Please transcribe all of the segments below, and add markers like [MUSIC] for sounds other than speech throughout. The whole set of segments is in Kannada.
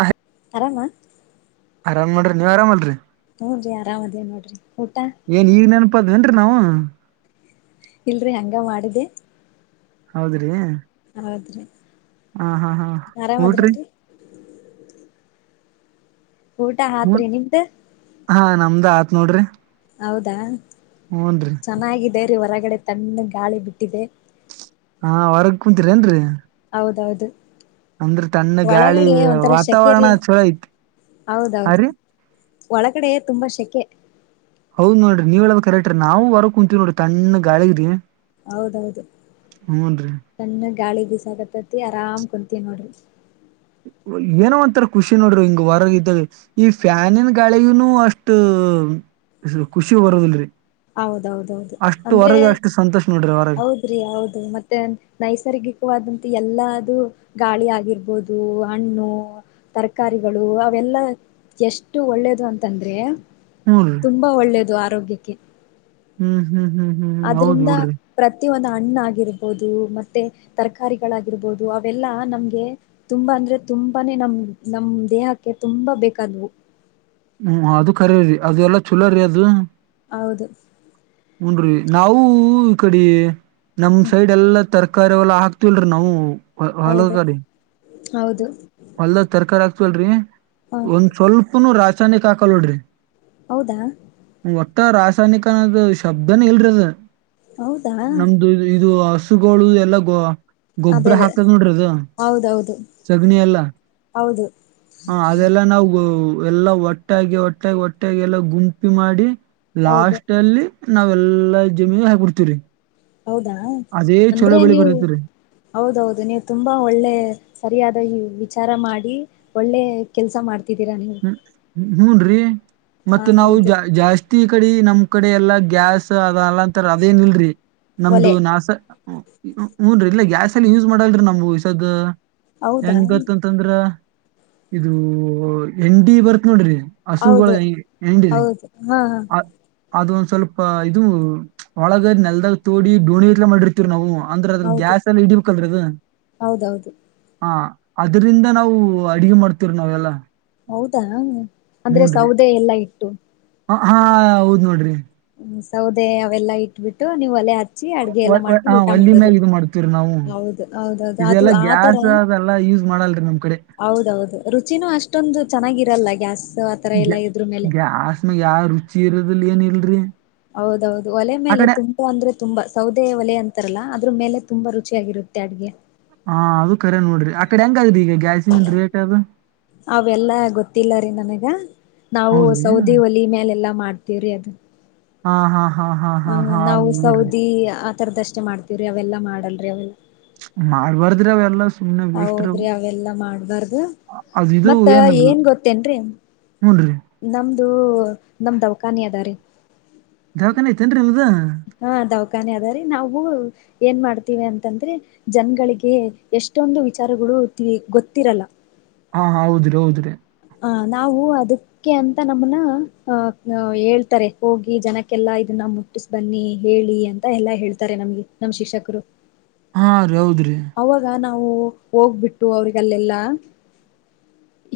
ಆಹ. ಆರಾಮ. ಆರಾಮ್ ನೋಡ್ರಿ ನೀವ್ ಆರಾಮ್ ಅಲ್ರಿ. ಹೂನ್ರಿ ಆರಾಮ್ ಅದಿವ್ ನೋಡ್ರಿ ಊಟ. ಇಪ್ಪದ್ ಏನ್ರೀ ನಾವ. ಇಲ್ರಿ ಹಂಗ ಮಾಡಿದ್ದೆ. ಹೌದ್ರಿ. ಹೌದ್ರಿ. ಹಾ ಹಾ ಹಾ ಊಟ್ರಿ. ಆರಾಮದ್ರೇನ್ರಿ ಊಟ ಹಾತ್ರಿ ನಿಮ್ದ. ದ ಆತ್ ನೋಡ್ರಿ. ಹೌದಾ. ಹೂನ್ರಿ ಚೆನ್ನಾಗಿದೆ. ದೆ ಹೊರಗಡೆ ತಣ್ಣಗ್ ಗಾಳಿ ಬಿಟ್ಟಿದೆ. ಹಾ ಹೋರಾಗ್ ಕುಂತಿರ್ ಏನ್ರೀ. ಹೌದೌದು. ಅಂದ್ರೆ ತಣ್ಣಗ್ ಗಾಳಿ ಒಳಗಡೆ ಒಂಥರ ವಾತಾವರಣ ಶೆಕೆರಿ ಚಲೋ ಐತ್ ಹಾ ಹೌದೌದು ರೀ. ಒಳಗಡೆ ತುಂಬಾ ಶೆಕೆ. ಹೌದ್ ನೋಡ್ರಿ ನೀವ್ ಹೇಳದ್ ಕರೆಕ್ಟ್ರೀ ನಾವು ಹೊರಕ್ ಕುಂತೀವ್ ನೋಡ್ರಿ ತಣ್ಣಗ್ ಗಾಳಿಗ್ರಿ. ಹೌದೌದು ಹೂನ್ರಿ ತಣ್ಣಗ್ ಗಾಳಿ ಬೀಸಾಕತ್ತತಿ ಆರಾಮ್ ಕುಂತಿವ್ ನೋಡ್ರಿ. ಏನೋ ಒಂತರ ಖುಷಿ ನೋಡ್ರಿ ಹಿಂಗ್ ಹೊರಗ್ ಇದಾಗ್ ಈ ಫ್ಯಾನಿನ್ ಗಾಳಿಗುನು ಅಷ್ಟು ಖುಷಿ ಬರುದಿಲ್ರಿ. ಹೌದೌದೌದು ಅಂದ್ರೆ ಸಂತೋಷ ನೋಡ್ರಿ ಹೊರಗ ಹೌದ್ರಿ ಹೌದು ಮತ್ತೆ ನೈಸರ್ಗಿಕ್ವಾದಂತ ಎಲ್ಲಾ ದು ಗಾಳಿ ಆಗಿರ್ಬೋದು ಹಣ್ಣು ತರ್ಕಾರಿಗಳು ಅವೆಲ್ಲ ಎಷ್ಟು ಒಳ್ಳೇದು ಅಂತಂದ್ರೆ. ಹ್ಞೂ ರೀ ತುಂಬಾ ಒಳ್ಳೇದು ಆ ಆರೋಗ್ಯಕ್ಕೆ. ಹ್ಮ್ ಹ್ಮ್ ಹ್ಮ್ ಹ್ಮ್ ಹೌದ್ ಅದ್ರಿಂದ ಬಿಡ್ರಿ ಪ್ರತಿವೊಂದ್ ಅ ಹಣ್ಣ ಆಗಿರ್ಬೋದು ಮತ್ತೆ ತರ್ಕಾರಿಗಳಾಗಿರ್ಬೋದು ಅವೆಲ್ಲಾ ನಮ್ಗೆ ತುಂಬಾ ಅಂದ್ರೆ ತುಂಬಾನೇ ನಮ್ ನಮ್ ದೇಹಕ್ಕೆ ತುಂಬಾ ಬೇಕಾದ್ವು. ಹ್ಮ್ ಅದು ಕರೆರಿ ಅದ್ ಎಲ್ಲಾ ಚಲೋ ರೀ ಅದು. ಹೌದು. ಹುನ್ರೀ ನಾವು ಈ ಕಡಿ. ನಮ್ ಸೈಡ್ ಎಲ್ಲಾ ತರ್ ಕರಿ ಹುಲ್ ಹಾಕ್ತಿಲ್ರಿ ನಾವು. ಹ ಹಾಲದ್ ಹೌದು ಗಾಡಿ ಹ್ಮ್ ಹೌದು ಅಲ್ಲ ತರ್ಕಾರಿ ಆಕ್ ಸೊಲ್ರಿ. ಹ ಒಂದ್ ಸ್ವಲ್ಪನು ರಾ ಚನಿಕ್ ಹಕಲ್ನೋಡ್ರಿ. ಹೌದಾ. ಟ ರಾಸಾಯ್ನಿಕ ಅನ್ನೋದ ಶಬ್ದನೆ ಇಲ್ರಿ ಅದು. ಹೌದಾ ನಮ್ದು ಇದು ಅಶ್ ಹಸುಗೋಳು ಎಲ್ಲ ಗೋ ಅದೇ ಗೊಬ್ಬ್ರ ಅದೇ ಹಾಕದ್ ನೋಡ್ರಿದು ಹೌದೌದು ಸಗ್ಣಿ ಎಲ್ಲ ಹೌದು. ಹ ಅದೆಲ್ಲಾ ನಾವು ಎಲ್ಲ ಒಟ್ ಒಟ್ಟಾಗಿ ಒಟ್ಟಾಗಿ ಒಟ್ಟಾಗಿ ಎಲ್ಲ ಗುಂಪಿ ಮಾಡಿ. ಹೌದು ಲಾಸ್ಟ್ ಅಲ್ಲಿ. ನಾವೆಲ್ಲಾ ಜಮಿ ಹಾಕ್ಬುಡ್ತಿವ್ ರಿ. ಹೌದಾ ಅಂದ್ರೆ ನೀವು ಬರ್ತೇತ್ರಿ ಹೌದೌದು ನೀವ್ ತುಂಬಾ ಒಳ್ಳೆ ಸರಿಯಾದ ಇವ್ ವಿಚಾರ ಮಾಡಿ ಒಳ್ಳೆ ಕೆಲ್ಸ ಮಾಡ್ ತಿದ್ದಿರ ನೀವು. ಹ್ಮ್ ಹುನ್ ರೀ. ಹ ಮತ್ತ ನಾವು ಹೌದು ಜಾ ಜಾಸ್ ಅತ್ತಿ ಕಡಿ ನಮ್ ಕಡೆ ಎಲ್ಲಾ ಗ್ಯಾಸ್ ಅದ ಅಲ್ಲಾಂತಾರ ಅದೇನ್ ಇಲ್ರಿ. ಒಲೆ ನಮ್ದು ನಾಸ. ಹ ಹೂನ್ರರಿ ಇಲ್ಲ ಗ್ಯಾಸ್ ಎಲ್ಲ ಯೂಸ್ ಮಾಡಲ್ರಿ ನಮ್ ವಿಸದ. ಹೌದಾ ಹೆಂಗ್ ಗೊತ್ತಂತಂದ್ರ. ಇದೂ. ಎನ್ ಡಿ ಬರ್ತ್ ನೋಡ್ರಿ. ಹಸುಗೊಳ್ ಹೌದು ಎನ್ ಡಿ ಹೌದು ಹಾ ಹಾ ಅದ್ ಅದ್ ಒಂದ್ ಸ್ವಲ್ಪ ಇದು ಒಳಗ ನೆಲ್ದಾಲ್ ತುಡಿ ಡೋಣಿ ಟ್ಲೆ ಮಾಡಿರ್ತಿವ್ ನಾವು. ಅಂದ್ರೆ ಅದ್ರ ಹೌದು ಗ್ಯಾಸ್ ಎಲ್ಲ ಇಡಿಬೇಕಲ್ರಿ ಅದು ಹೌದೌದು ಹಾ. ಅದ್ರಿಂದ ನಾವು ಅಡಿಗೆ ಮಾಡ್ತೀವ್ ನಾವೆಲ್ಲ. ಹೌದಾ ಅಂದ್ರೆ ಸೌದೆ ಎಲ್ಲ ಇಟ್ ಟೊ. ಹ ಹಾ ಹೌದ್ ನೋಡ್ರಿ. ಹ್ಮ್ ಸೌದೆ ಅವೆಲ್ಲಾ ಇಟ್ಬಿಟ್ಟು ನೀವ್ ಒಲೆ ಅತ್ ಅಚ್ಚಿ ಅಡ್ಗೆ ಎಲ್ಲ ಹ ಮಾಡ್ಕೊಂಡು ಊಟ ಒಲ್ಲಿ ಮಾಡದು ಮ್ಯಾಗ ಇದು ಮಾಡ್ತವ್ರಿ ನಾವು ಹೌದು ಹೌದೌದು ಅದು ಇದೆಲ್ಲಾ ಆತರ ಗ್ಯಾಸ್ ಅದೆಲ್ಲಾ ಯೂಸ್ ಮಾಡಲ್ರಿ ನಮ್ ಕಡೆ ಹೌದೌದು ರುಚಿನೂ ಅಷ್ಟೊಂದು ಚೆನ್ನಾಗಿರಲ್ಲ. ಗ್ಯಾಸ್. ಆತರ ನಿಜ ಎಲ್ಲಾ ಇದ್ರ ಮೇಲೆ ಗ್ಯಾಸ್ಮಾಗ್ ಯಾವ್ ರುಚಿ ಇರು ದಲ್ ಏನ್ ಇಲ್ರಿ. ಹೌದೌದು ಒಲೆ ಆ ಮೇಲೆ ಕಡೆ ತುಂಬ ಅಂದ್ರೆ ತುಂಬಾ ಸೌದೆಯ ಒಲೆ ಅಂತಾರಲ್ಲ ಅದ್ ಅದ್ರು ಮೇಲೆ ತುಂಬಾ ರುಚಿಯಾಗಿರುತ್ತೆ ಅಡ್ಗೆ. ಹಾ ಅದು ಕರೆ ನೋಡ್ರಿ ಆ ಕಡೆ ಹೆಂಗ್ ಅದಿ ಗೆ ಗ್ಯಾಯಸಿಂದ್ ರೇಟ್ ಅದು. ತ್ತಿಲ್ಲ ರೀ ನನಗ. ನಾವು ಹೌದ್ರಿ ಸೌದಿ ಒಲಿ ಮ್ಯಲೆಲ್ಲಾ ಮಾಡ್ತೀವ್ರಿ ಅದು. ಹಾ ಹಾ. ಹಾ ಹಾ ಹಾ ಹ ಹಾ ನಾವು ಹೌದ್ ಬಿಡ್ರಿ ಸೌದಿ ಅ ತರದಷ್ಟೇ ಮಾಡ್ತೀವ್ರೀ ಅವೆಲ್ಲ ಮಾಡಲ್ರಿ ಅವೆಲ್. ಮಾಡ್ಬಾರ್ದ್ರಿ ಅವೆಲ್ಲಾ ಸುಮ್ ಹೌದ್ರಿ ಅವೆಲ್ಲಾ ಮಾಡ್ಬಾರ್ದು ಅದು ಇದು ಮತ್ತ ಏನದು ಏನ್ ಗೊತ್ತೇನ್ರೀ ಹೂನ್ರಿ ನಮ್ ದು ನಮ್ದ್ ದವ್ಖಾನಿ ಅದ ರೀ. ದವಾಖಾನೆ ಐತೇನ್ರಿ ನಿಮ್ದ ಹಾ ದವ್ಖಾನೆ ಅದಾ ರಿ ನಾವು ಏನ್ ಮಾಡ್ತೀವಿ ಅಂತಂದ್ರೆ ಜನ್ಗಳಿಗೆ ಎಷ್ಟೊಂದು ವಿಚಾರಗಳು ತಿಳಿ ಗೊತ್ತಿರಲ್ಲ. ಹಾ ಹೌದ್ರಿ ಹೌದ್ರಿ. ಹ ನಾವು ಅದಕ್ಕೆ ಅಂತ ನಮ್ಮನ ಅಹ ಹೇಳ್ತಾರೆ ಹೋಗಿ ಜನಕ್ಕೆಲ್ಲಾ ಇದನ್ನ ಮುಟ್ಟಿಸ್ ಬನ್ನಿ ಹೇಳಿ ಅಂತ ಎಲ್ಲಾ ಹೇಳ್ತಾರೆ ನಮ್ಗೆ ನಮ್ ಶಿಕ್ಷಕರು. ಹ ರಿ ಹೌದ್ ರಿ ಅವಾಗ ನಾವ್ ನಾವು ಹೋಗ್ಬಿಟ್ಟು ಅವ್ರಗಲ್ಲೆಲ್ಲಾ.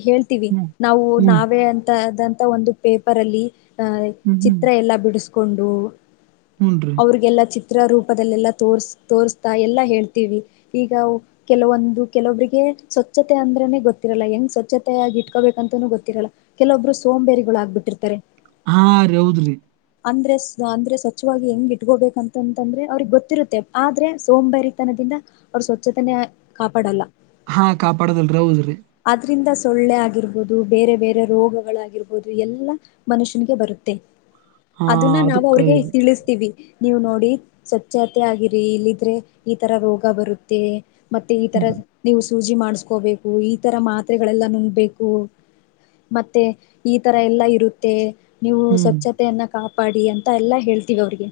ಹೇಳ್ತೀವಿ ಹ್ಮ್ ನಾವು ಹ್ಮ್ ನಾವೇ ಅಂತ. ಆದಂತ ಒಂದು ಪೇಪರ್ ಅಲ್ಲಿ. ಹ ಹ್ಮ್ ಹ್ಮ್ ಚಿತ್ರ ಎಲ್ಲಾ ಬಿಡ್ಸ್ ಕೊಂಡು. ಹೂನ್ರಿ ಅವ್ರಗೆಲ್ಲ ಚಿಕ್ ತ್ರ ರೂಪದಲ್ ಎಲ್ಲ ತೋರ್ಸ್ ತೋರಿಸುತ್ತಾ ಎಲ್ಲಾ ಹೇಳ್ತಿವಿ. ಈಗ ಕೆಲವೊಂದು ಕೆಲವೊಬ್ಬರಿಗೆ ಸ್ವಚ್ಛತೆ ಅಂದ್ರನೆ ಗೊತ್ತಿರಲ್ಲ ಹಂಗ್ ಸ್ವಚ್ಛತೆ ಆಗ್ ಇಟ್ಕೋಬೇಕಂತನೂ ಗೊತ್ತಿರಲ್ಲ ಕೆಲೊಬ್ರು ಸೋಂಬೇರಿಗಳು ಆಗ್ಬಿಟ್ಟಿರ್ತಾರೆ. ಹಾ ರೀ ಹೌದ್ರಿ. ಅಂದ್ರೆ ಸ್ ಅಂದ್ರೆ ಸ್ವಚ್ಛವಾಗಿ ಹೆಂಗ್ ಇಟ್ಕೋಬೇಕ ಅಂತಂತಂದ್ರೆ ಅವ್ರಿಗೆ ಗೊತ್ತಿರುತ್ತೆ ಆದ್ರೆ ಸೋಂಬರಿ ತನದಿಂದ. ಅವ್ರ್ ಸ್ವಚ್ಛತನೆ ಕಾಪಾಡಲ್ಲ. ಹಾ ಕಾಪಾಡದಲ್ರಿ ಹೌದ್ ರಿ. ಅದ್ರಿಂದ ಸೊಳ್ಳೆ ಆಗಿರ್ಬೊದು ಬೇರೆ ಬೇರೆ ರೋಗಗಳಾಗಿರ್ಬೊದು ಎಲ್ಲ ಮನುಷ್ಯನಿಗೆ ಬರುತ್ತೆ. ಹಾ ಅದುನ್ನ ಅದು ನಾವು ಅವ್ರಿಗೆ ಕರೆರಿ ತಿಳುಸ್ತಿವಿ. ನೀವ್ ನೋಡಿ ಸ್ವಚ್ಛತೆ ಆಗಿರಿ ಇಲಿದ್ರೆ ಈ ತರ ರೋಗ ಬರುತ್ ತ್ತೆ. ಮತ್ತೆ ಈ ತರ ಹ್ಮ್ ನೀವು ಸ್ ಸೂಜಿ ಮಾಡುಸ್ಕೋಬೇಕು ಈ ತರ ಮಾತ್ರೆಗಳೆಲ್ಲ ನುಂಗ್ಬೇಕು ಮತ್ತೆ ಈ ತರ ಎಲ್ಲ ಇರುತ್ತೆ. ನೀವು ಹ್ಮ್ ಸ್ವಚ್ಛತೆಯನ್ನ ಕಾಪಾಡಿ ಅಂತ ಎಲ್ಲಾ ಹೇಳ್ತೀವಿ ಅವ್ರಿಗೆ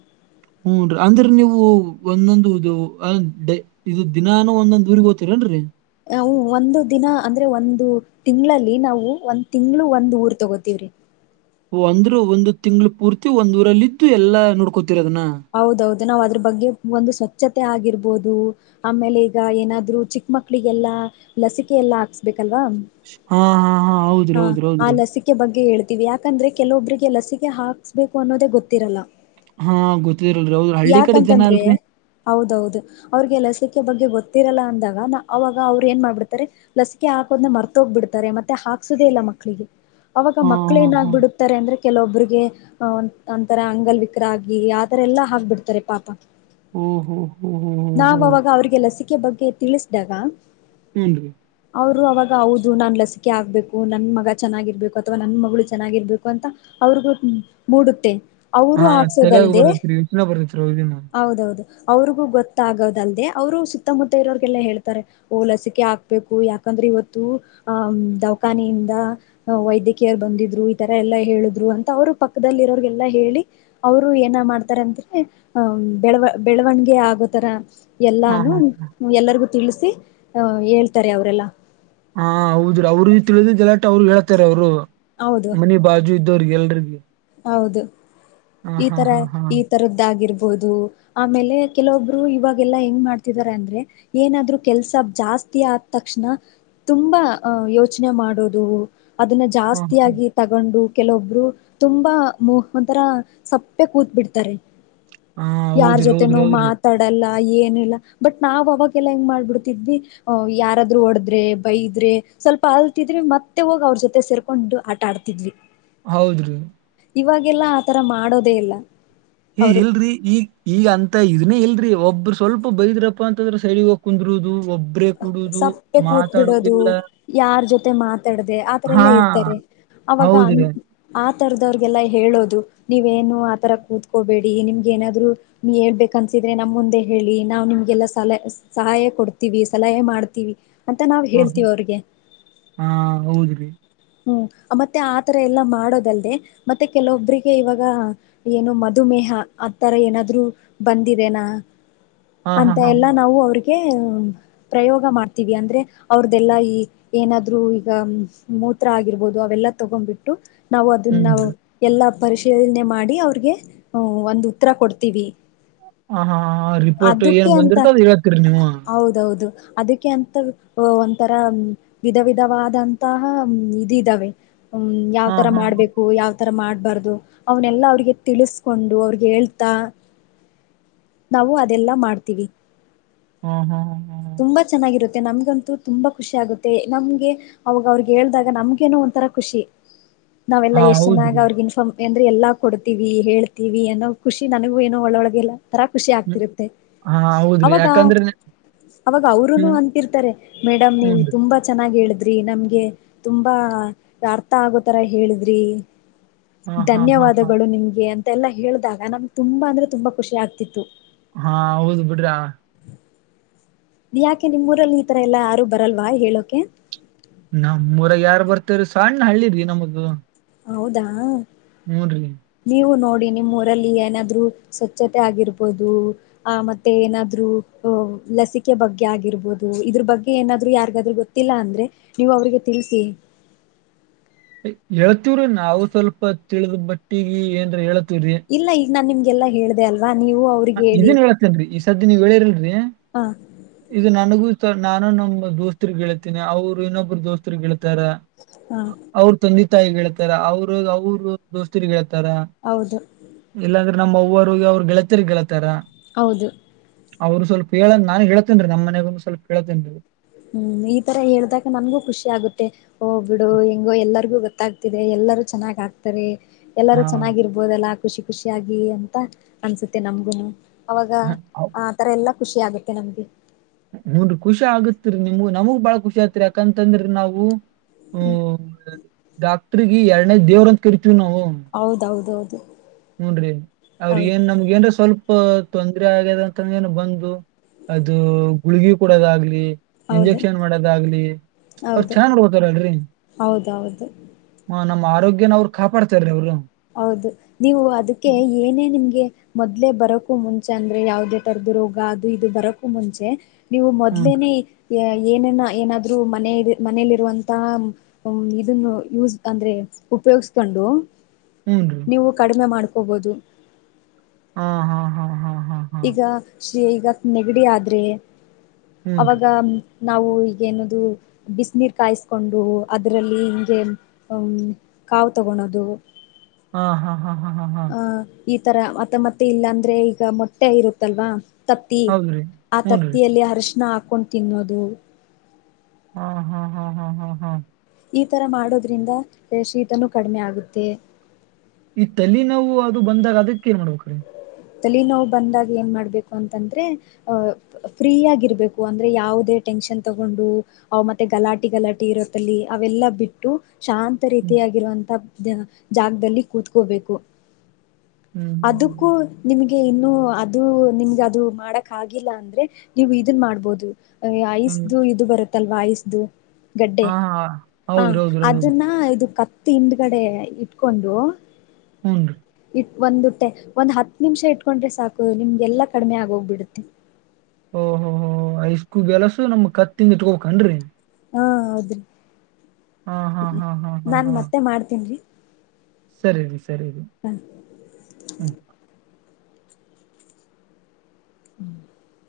ಹೂ ರಿ ಅಂದರೆ ನೀವು ದಿನಾನು ಒಂದೊಂದ್ ಊರಿಗೆ ಹೋಗುತ್ತೀರಾ ರಿ ನಾವು ಒಂದು ದಿನ ಅಂದ್ರೆ ಒಂದು ತಿಂಗಳಲ್ಲಿ ನಾವು ಒಂದ್ ತಿಂಗಳು ಒಂದು ಊರ್ ತಗೋತೀವಿ ಹೂ ಅಂದ್ರು ಒಂದು ತಿಂಗಳು ಪೂರ್ತಿ ಒಂದ್ಊರಲ್ಲಿ ಇದ್ದು ಎಲ್ಲಾ ನೋಡ್ಕೋತೀರಿ ತಿರದನ ನಾವು ಅದ್ರ ಬಗ್ಗೆ ಒಂದು ಸ್ವಚ್ಛತೆ ಆಗಿರಬಹದು ಆಮೇಲೆ ಈಗ ಏನಾದರೂ ಚಿಕ್ಕ ಮಕ್ಳಿಗೆಲ್ಲ ಲಸಿಕೆ ಎಲ್ಲ ಹಾಕಿಸಬೇಕು ಹಾ ಹಾ ಹಾ ಹೌದ್ರಿ ಹೌದ್ರಿ ಹೌದ್ರಿ ಇದ ಯಾಕಂದ್ರೆ ಕೆಲವೊಬ್ಬರಿಗೆ ಲಸಿಕೆ ಹಾಕ್ಸ್ಬೇಕು ಅನ್ನೋದೇ ಗೊತ್ತಿರಲ್ಲ ಹಾ ಗೊತ್ತಿರಲ್ರಿ ಹೌದ್ರ ಹಳ್ಳಿ ಕಡೆ ಜನ ಯಾಕಂತಂದ್ರೆ ಅಲ್ರರಿ ಹೌದೌದು ಅವ್ರಿಗೆ ಲಸಿಕೆ ಬಗ್ಗೆ ಗೊತ್ತಿರಲ್ಲ ಅಂದಾಗ ನ ಅವಾಗ ಅವ್ರು ಏನ್ ಮಾಡ್ಬಿಡ್ತಾರೆ ಲಸಿಕೆ ಹಾಕೋದ್ನ್ನ ಮರ್ತೋಗ್ಬಿಡ್ತಾರೆ ಮತ್ತೆ ಹಾಕ್ಸುದೇ ಇಲ್ಲ ಮಕ್ಕಳಿಗೆ ಅವಾಗ ಹಾ ಮಕ್ಳ ಹಾ ಹಾ ಏನಾಗ್ಬಿಡುತ್ತೆ ರೆ ಅಂದ್ರೆ ಕೆಲವೊಬ್ಬ್ರರಿಗೆ ಒಂತರ ಅಂಗಲ್ ವಿಕ್ರ ಆ ಹ ಆತರ ಎಲ್ಲಾ ಹಾಕ್ಬಿಡ್ತಾರೆ ಪಾಪ ಹ್ಮ್ ಹ್ಮ್ ಹ್ಮ್ ಹ್ಮ್ ಹ್ಮ್ ನಾವವಾಗ ಅವ್ರಿಗೆ ಲಸಿಕೆ ಬಗ್ಗೆ ತಿಳಿಸಿದಾಗ ಹೂ ಅವರು ಅವಾಗ ಹೌದು ನಾನ್ ಲಸಿಕೆ ಆಗ್ಬೇಕು ನನ್ ಮಗ ಚೆನ್ನಾಗಿರ್ಬೇಕು ಅಥವಾ ನನ್ ಮಗಳು ಚೆನ್ನಾಗಿರ್ಬೇಕು ಅಂತ ಅವ್ರಿಗೂ ಮೂಡುತ್ತೆ ಅವರು ಹಾ ಆ ತಲ್ಯಾಗ ದಲ್ದೆ ಬರ್ತೈತ್ರಿ ಯೋಚ್ನೆ ಬರ್ತೈತ್ರಿ ಅವ್ರಿಗೂನು. ಹೌದೌದು ಅವ್ರಿಗೂ ಗೊತ್ತ ಆಗದಲ್ದೆ ಅವ್ರು ಸುತ್ತಮುತ್ತ ಇರೋಗೆಲ್ಲಾ ಹೇಳ್ತಾರೆ ಓ ಲಸಿಕೆ ಹಾಕ್ಬೇಕು ಯಾಕಂದ್ರೆ ಇವತ್ತು ಅವರು ಸುತ್ತಮುತ್ತ ಇರುವಾರಿಗೆಲ್ಲ ಹೇಳ್ತಾರೆ ಓ ಲಸಿಕೆ ಹಾಕ್ಬೇಕು ಯಾಕಂದ್ರೆ ಇವತ್ತು ಅಹ್ ದವಾಖಾನೆಯಿಂದ ವೈದ್ಯಕೀಯರ್ ಬಂದಿದ್ರು ಈತರ ಎಲ್ಲಾ ಹೇಳಿದ್ರು ಅಂತ ಅವ್ರು ಪಕ್ಕದಲ್ಲಿ ಇರೋಗೆಲ್ಲಾ ಹೇಳಿ ಅವರು ಏನ ಮಾಡ್ತಾರಂದ್ರೆ ಅಹ ಬೆಳವ ಬೆಳವಣ್ಗೆ ಆಗೋತರ ಹಾ ಎಲ್ಲಾನು ಹಾ ಎಲ್ಲಾರ್ಗೂ ತಿಳಿಸಿ ಹ ಹೇಳ್ತಾರೆ ಅವರೆಲ್ಲಾ ಹಾ ಹೌದ್ರ ಅವ್ರರು ತಿಳಿದ ಲಾಟ ಅವ್ರು ಹೇಳ್ತಾರೆ ಅವ್ರು ಹೌದು ಮನಿ ಬಾಜು ಇದ್ದವ್ರಿಗೆ ಎಲ್ರಿಗ [UNINTELLIGIBLE] ಹೌದು ಈ ತರ ಹಾ ಹಾ ಈ ತರದ್ದಾಗಿರ್ಬದು ಬಹದು ಆಮೇಲೆ ಕೆಲವೊಬ್ರು ಇವಾಗೆಲ್ಲಾ ಹೆಂಗ್ ಮಾಡ್ತಿದಿದ್ದಾರೆ ಅಂದ್ರೆ ಏನಾದ್ರರು ಕೆಲ್ಸ ಜಾಸ್ತಿ ಆದ ತಕ್ಷಣ ತುಂಬಾ ಅಹ ಯೋಚನೆ ಮಾಡೋದು ಅದನ್ನ ಹಾ ಜಾಸ್ತಿಯಾಗಿ ತಗೊಂಡು ಕೆಲವೊಬ್ರು ತುಂಬಾ ಒಂಥರ ಸಪ್ಪೆ ಕೂತ್ ಬಿಡ್ತಾರೆ ಹಾ ಯಾರ್ ಹೌದ್ರಿ ಜೊತೆನುೂ ಹೌದ್ರಿ ಹೌದ್ರಿ. ಮಾತಾಡಲ್ಲ ಏನಿಲ್ಲ ಬಟ್ ನಾವ್ ಅವಾಗೆಲ್ಲಾ ಹೆಂಗ ಆ ಏನಿಲ್ಲ ಬಟ್ ನಾವ್ ಅವಗೆಲ್ಲ ಏನ್ ಮಾಡ್ಬಿಡ್ತಿದ್ವಿ ಯಾರಾದ್ರು ಒಡದ್ರೆ ಬೈದ್ರೆ ಸ್ವಲ್ಪ ಅಲ್ತಿದ್ರೆ ಮತ್ತೆ ಹೋಗ ಅವ್ರ ಜೊತೆ ಸೇರ್ಕೊಂಡು ಆಟ ಆಡ್ತಿದ್ವಿ ಹೌದ್ರಿ ಇವಾಗೆಲ್ಲಾ ಆತರ ಮಾಡೋದೇ ಇಲ್ಲ ಅವ್ರು. ಇಲ್ರಿ ಈಗ್ ಈ ಅಂತ ಇ ಇದುನ್ನೆ ಇಲ್ರಿ ಒಬ್ರು ಸ್ವಲ್ಪ ಬೈದ್ರಪ್ಪ ಅಂತಂದ್ರೆ ಸೈಡ್ಗ ಹೋಗ್ ಕುಂದ್ರುದು ಒಬ್ ಸಪ್ಪೆ ಕೂತ್ ಬಿಡೋದು ಯಾರ್ ಜೊತೆ ಮಾತಾಡ್ದೆ ಆತರ ಹಾ ಎಲ್ಲ ಇರ್ತಾರೆ ಅವಾಗ ಅಂ ಹೌದ್ರಿ ಅ ಆತರದವ್ರಗೆಲ್ಲ ಹೇಳೋದು ನೀವೇನು ಆತರ ಕೂತ್ಕೋಬೇಡಿ ನಿಮ್ಗೆ ಏನಾದ್ರು ಹೇಳ್ಬೇಕನ್ಸಿದ್ರೆ ನಮ್ ಮುಂದೆ ಹೇಳಿ ನಾವ್ ನಿಮ್ಗೆಲ್ಲ ಸಲ ಸಹಾಯ ಕೊಡ್ತೀವಿ. ಸಲಹೆ ಮಾಡ್ತೀವಿ. ಅಂತ ನಾವ್ ಹ ಹೇಳ್ತೀವಿ ಅವ್ರಿಗೆ ಹಾ ಹೌದ್ರಿ. ಹು ಮತ್ತೆ ಆತರ ಎಲ್ಲಾ ಮಾಡೋದಲ್ದೆ ಮತ್ತೆ ಕೆಲವೊಬ್ರಿಗೆ ಇವಾಗ ಏನು ಮಧುಮೇಹ ಆ ತರ ಏನಾದ್ರು ಬಂದಿದೆನಾ. ಹಾ ಹಾ ಅಂತ ಹಾ ಎಲ್ಲಾ ನಾವು ಅವ್ರ್ಗ್ ಗೆ ಪ್ರಯೋಗ ಮಾಡ್ತೀವಿ ಅಂದ್ರೆ ಅವ್ರ್ದೆಲ್ಲಾ ಈ ಏನಾದ್ರು ಈಗ ಹ್ಮ್ ಮೊ ತ್ರ ಆಗಿರ್ಬೋದು ಅವೆಲ್ಲ ತಗೊಂಬಿಟ್ಟು. ನಾವು ಅದುನ್ನ ನಾವ್ ಹ್ಞೂನ್ರಿ ಎಲ್ಲ. ಪರಿಶೀಲನೆ ಮಾಡಿ ಅವ್ರಗೆ ಒಂದ್ ಉತ್ತರ ಕೊಡ್ತೀವಿ. ಹ ಹಾ ಹ ರಿಪೋರ್ಟ್ ಅದಕ್ಕೆ ಏನ್ ಅಂತ ಬಂದಿರ್ತೋ ಅದ್ ಹೇಳ್ತಿರ್ ನೀವು. ಅದಿಕ್ಕೆ ಅಂತ ಒಂಥರ ವಿಧ ವಿಧವಾದಂತಹ. ಹ್ಮ್ ಇದ್ ಇದಾವೆ. ಹ್ಮ ಯಾವ್ ಹಾ ತರ ಹಾ ಹಾ ಮಾಡ್ಬೇಕು ಯಾವ್ ತರ ಮಾಡ್ಬಾರ್ದು ಅವ್ನೆಲ್ಲಾ ಅವ್ರಿಗೆ ತಿಳಿಸ್ಕೊಂಡು ಅವ್ರಿಗ್ ಹೇಳ್ತಾ ನಾವು ಅದೆಲ್ಲಾ ಮಾಡ್ತೀವಿ. ಹ್ಮ್ ಹ್ಮ್ ಹ್ಮ್. ತೆ ನಮ್ಗಂತೂ ತುಂಬಾ ಖುಷಿ ಆಗುತ್ತೆ ನಮ್ಗೆ ಅವಾಗ್ ಅವ್ರ್ಗ ಹೇಳಿದಾಗ ನಮ್ಗೇನೊ ಒಂಥರ ಖುಷಿ. ನಾವೆಲ್ಲ ಹಾ ಎಷ್ಟ್ ಚನ್ನಾಗ್ ಹೌದ್ರಿ ಅವ್ರಗ್ ಇನ್ಫಾರ್ಮ್ ಏನ್ರೀ ಎಲ್ಲಾ ಕೊಡ್ತೀವಿ ಹೇಳ್ತೀವಿ ಅನ್ನೋ ಖುಷಿ ನನ್ಗೂ ಏನೋ ಒಳೊಳ್ಗೆಲ್ಲ. ತರಾ ಖುಷಿ ಹ್ಮ್ ಆಗ್ತಿರುತ್ತೆ ಹಾ ಹೌದ್ರಿ ಅವಾಗ ಯಾಕಂದ್ರೆ ನೆ- ಅವಾಗ ಅವ್ರುನು ಹ್ಮ್ ಅಂತಿರ್ತಾರೆ ಮೇಡಮ್ ನೀವು ಹ್ಞೂನ್ರಿ ತುಂಬಾ ಚೆನ್ನಾಗಿ ಹೇಳ್ದ್ ದ್ರಿ ನಮ್ಗೆ. ತುಂಬಾ ಅರ್ಥ ಆಗೋತಾರ ಹೇಳುದ್ರಿ. ಹಾ ಹಾ ಹಾ ಹಾ ಧನ್ಯವಾದಗಳು ನಿಮ್ಗೆ ಅ ತೆಲ್ಲ ಹೇಳ್ದಾಗ ನಮ್ಗ ತುಂಬಾ ಅಂದ್ರೆ ತುಂಬಾ ಖುಷಿ ಆಗ್ತಿತ್ತು. ಹಾ ಹೌದ್ ಬಿಡ್ರಾ ಅ. ನೀ ಯಾಕೆ ನಿಮ್ ಊರಲ್ಲಿ ಈ ತರ ಎಲ್ಲಾ ಯಾರು ಬರಲ್ವಾ ಹೇಳೋಕೆ. ನಮ್ಮೂರಗ್ ಯಾರ್ ಬರ್ತಾರ್ರಿ ಸಣ್ ಹಳ್ಳಿರಿ ನಮ್ದು. ಹೌದಾ. ಹು ರಿ. ನೀವು ನೋಡಿ ನಿಮ್ಮ್ ಊರಲ್ಲಿ ಏನಾದ್ರು ಸ್ವಚ್ಛತೆ ಆಗಿರ್ಬೋದು ಆ ಮತ್ತೆ ಏನಾದ್ರು ಅಹ ಲಸಿಕೆ ಬಗ್ಗೆ ಆಗಿರ್ಬೋದು ಇದ್ರ ಬಗ್ಗೆ ಏನಾದ್ರು ಯಾರಿಗಾದ್ರು ಗೊತ್ತಿಲ್ಲ ಅಂದ್ರೆ ನೀವ್ ಅವ್ರಿಗೆ ತಿಳ್ಸಿ. ಹೇಳ್ತೀವ್ರೀ ನಾವು ಸ್ವಲ್ಪ ತಿಳಿದ್ ಮಟ್ಟಿಗಿ ಏನ್ ಹೇಳ್ತಿವ್ ರೀ. ಇಲ್ಲ ಈಗ ನಾನ್ ನಿಮ್ಗೆಲ್ಲೆ ಹೇಳ್ದೆ ಅಲ್ ಹ ಇದೇನ್ ಹೇಳತೇನ್ ರೀ ಇಶ್ ಸದ್ಯ ನೀವು ಹೇಳಿಲ್ರರಿ ಹ ಇದು ನನಗೂ ನಾನು ನಮ್ ದೋಸ್ತ್ರಿಗೆ ಹೇಳ್ತಾರಾ ಅವರು ಇನ್ನೊಬ್ಬರು ದೋಸ್ತ್ರು ಹೇಳ್ತಾರಾ ಹ ಅವರು ತಂದಿ ತಾಯಿಗೆ ಹೇಳ್ತಾರ ಅವ್ರ ಅವ್ರರು ದೋಸ್ತರಿಗೆೇಳ್ತಾರೆ ತಾರಾ ಹೌದು ಇಲ್ಲ ನಮ್ಮವರು ಹೋಗಿ ಅವರ ಗೆಳತಿ ಹೇಳ್ತಾರ ಹೌದು ಅವ್ರು ಸ್ವಲ್ಪ ಹೇಳಂದ್ ನಾನ್ ಹೇಳತೀನ ರಿ ನಮ್ಮ್ನೆಗ ಸ್ವಲ್ಪ ಕೇಳ್ತೇನ ಹ್ಮ್ ಈ ತರ ಹೇಳ್ದಾಗ ನನ್ಗೂ ಖುಷಿ ಆಗುತ್ತೆ ಹೋಗ್ಬ ಬಿಡು ಹೆಂಗೋ ಎಲ್ಲರಿಗು ಗೊತ್ತ ಗತ್ತಾಗ್ತಿದೆ ಎಲ್ಲರೂ ಚೆನ್ನಾಗ್ ಆಕ್ತಾರೆ ಹಾ ಎಲ್ಲಾರೂ ಚೆನ್ನಾಗಿರ್ಬೋದೆಲ್ಲಾ ಖುಷಿ ಖುಷಿಿಯಾಗಿಿ ಅಂತ ಅನ್ಸುತ್ತೆ ನಮಗು ಅವಾಗ ಹ- ಆ ತರ ಎಲ್ಲ ಖುಷಿ ಆಗುತ್ತೆ ನಮ್ಗೆ ನೋಡ್ರಿ ಖುಷಿ ಆಗತ್ರಿ ನಿಮಗು ನಮಗಗ್ ಬಾಳ ಖುಷಿ ಆತ್ರಿ ಯಾಕಂತಂದ್ರ ನಾವು ಹ್ಮ್. ಹ್ಮಡಾ ಟ್ರಿಗ ಎರಡನೇ ದೇವ್ರ ಅಂತ ಕ ಹೌದೌದುೌದು ಹ ಹೂನ್್ರೀ ಅವ್ರ ಏನ್ ನಮ್ಗ ಏನ್್ರ ಸ್ವಲ್ಪ ತೊಂದ್ರ ಆಗ್ಯದ ಅಂತಂದ ಏನು ಬಂದು ಅದು ಗುಳಗಿ ಕೂಡದ ಆಾಗಲಿ ಹೌದು ಇಂಜೆಕ್ಷನ್ ಮಾಡದ ಆಗ್ಲಿ ಅವ್ರ ಹೌದು ಚೆನ್ನ್ ನಡ್ಕೋತಾರಲ್ರರಿ ಹೌದೌದು ಹ ನಮ್ಮ ಆರೋಗ್ಯನ ಅವ್ರರು ಕಾಪಾಡ್ತಾರೀ ಅವ್ರು ಹೌದು ನೀವು ಅದಕ್ಕೆ ಏನೇ ನಿಮಗೆ ಮೊದ್ಲೇ ಬರಕೂ ಮುಂಚೆ ಅಂದ್ರೆ ಯಾವುದೇ ತಥರದ್ದು ರೋಗ ಅದು ಇದು ಬರೋಕ್ಕೂ ಮುಂಚೆ ನೀವು ಹೂನ್ರಿ ಮೊದ್ಲೇನೆೇ ಏನನ್ನ ಏನಾದ್ರೂ ಮನ ಮನೇಲಿರುವಂತ ಇದನ್ನು ಯೂಸ್ ಅಂದ್ರೆ ಉಪಯೋಗಸ್ಕೊಂಡು ಹೂನ್ರಿ ನೀವು ಕಡಿಮೆ ಮಾಡ್ಕೊ ಕೋಬೋದು ಹಾ ಹಾ ಹಾ ಹಾ ಹಾ ಹಾ ಈಗ ಶ್ರೀ ಈಗ ನೆಗಡಿ ಆದ್ರೆ ಹೂನ್ರಿ ಅವಾಗ ನಾವು ಈಗೇನದು ಬಿಸಿನೀರು ಕಾಯಿಸ್ಕೊಂಡು ಅದರಲ್ಲಿ ಹೀಗೆ ಕಾವು ತೊಗಳೋದು ಹಾ ಹಾ ಹಾ ಹಾ ಹಾ ಹಾ ಈ ತರ ಮತ್ತೆ ಮತ್ತೆ ಇಲ್ಲ ಅಂದ್ರೆ ಈಗ ಮೊಟ್ಟೆ ಇರುತ್ತಲ್ವಾ ತತ್ತಿ ಹೌದ್ರಿ ಆ ಹೂನ್ರಿ ತತ್ತಿಯಲ್ಲಿ ಅರ್ಶಣ ಕೊಂಡು ತಿನ್ನೋದು ಹಾ ಹಾ ಹಾ ಹಾ ಹಾ ಹಾ ಹಾ ಈಥರ ಮಾಡೋದ್ರಿಂದ ಶೀತನೂ ಕಡಿಮೆ ಆಗುತ್ತೆ ಈ ತಲೆ ನಾವು ಅದು ಬಂದಾಗ ಅದಕ್ ಏನ್ ಮಾಡ್ಬೇಕ ಕಡೆ ತಲ ನೋವು್ ಬಂದಾಗ ಏನ್ ಮಾಡ್ಬೇಕು ಅಂತಂದ್ರೆ ಅಹ ಫ್ರೀ ಆಗರ್ಬೇಕು ಅಂದ್ರೆ ಯಾವವುದೇ ಟೆನ್ಷನ್ ತಗೊಂಡು ಅವ ಮತ್ತೆ ಗಲಾಟಿ ಗಲಾಟಿ ಇರೋ ತಲಿ ಅವೆಲ್ಲಾ ಬಿಟ್ಟು ಶಾಂತ ಹ್ಮ್ ರೀತಿಯಾಗಿರುವಂತ ಜಾಗದಲ್ಲಿ ಕೂತ್ಕೋಬೇಕು ಹ್ಮ್ ಹ್ಮ್ ಹ್ಮ್ ಅದಕ್ಕೂ ಹ್ಮ್ ನಿಮಗೆ ಇನ್ನುೂ ಅದು ನಿಮ್ಗೆ ಅದು ಮಾಡಕ್ ಆಗಿಲ್ಲ ಅಂದ್ರೆ ನೀವು ಇದನ್ ಮಾಡ್ಬೋದು ಹಂಗ್ ಐಸ್ದು ಇದು ಬರುತ್ ತಲ್ವಾರಿಸ ದ [UNINTELLIGIBLE] ಗಡ್ಡೆ ಹಾ ಹಾ ಹ ಹೌದ್ರಿ ಹೌದ್ರಿ ಹೌದ್ರಿ ಅದನ್ನ ಇದು ಕ ತಿಂದ್ಗಡೆ ಇಟ್ಕೊಂಡು ಹ್ಮ್ [UNINTELLIGIBLE] ಒಂದ್ಟ್ಟೆ ಒಂದ್ ಹತ್ ನಿಮಿಷ ಇಟ್ಕೊಂಡ್ರೆ ಸಾಕು ನಿಮ್ಗೆಲ್ಲಾ ಕಡಿಮೆ ಆಗೋಗ್ಬಿಡುತ್ತೆ ಓಹೋ ಹೋ ಐಸ್ಕ್ಯೂಬ್ ಎಲ್ಲಸು ನಮ್ ಕತ್ತಿಂದ ಇಟ್ಕೋನ್ ಕೆಡ್ರಿ [UNINTELLIGIBLE] ಹಾ ಹೌದ್ರಿ ಹಾ ಹಾ ಹ್ಮ ಹಾ ಹಾ ನಾನ್ ಮತ್ತೆ ಮಾಡ್ತೇನ್ರಿ ಸರಿರಿ ಸ್ ಸರಿದು ಹ್ಮ್ [UNINTELLIGIBLE] [UNINTELLIGIBLE]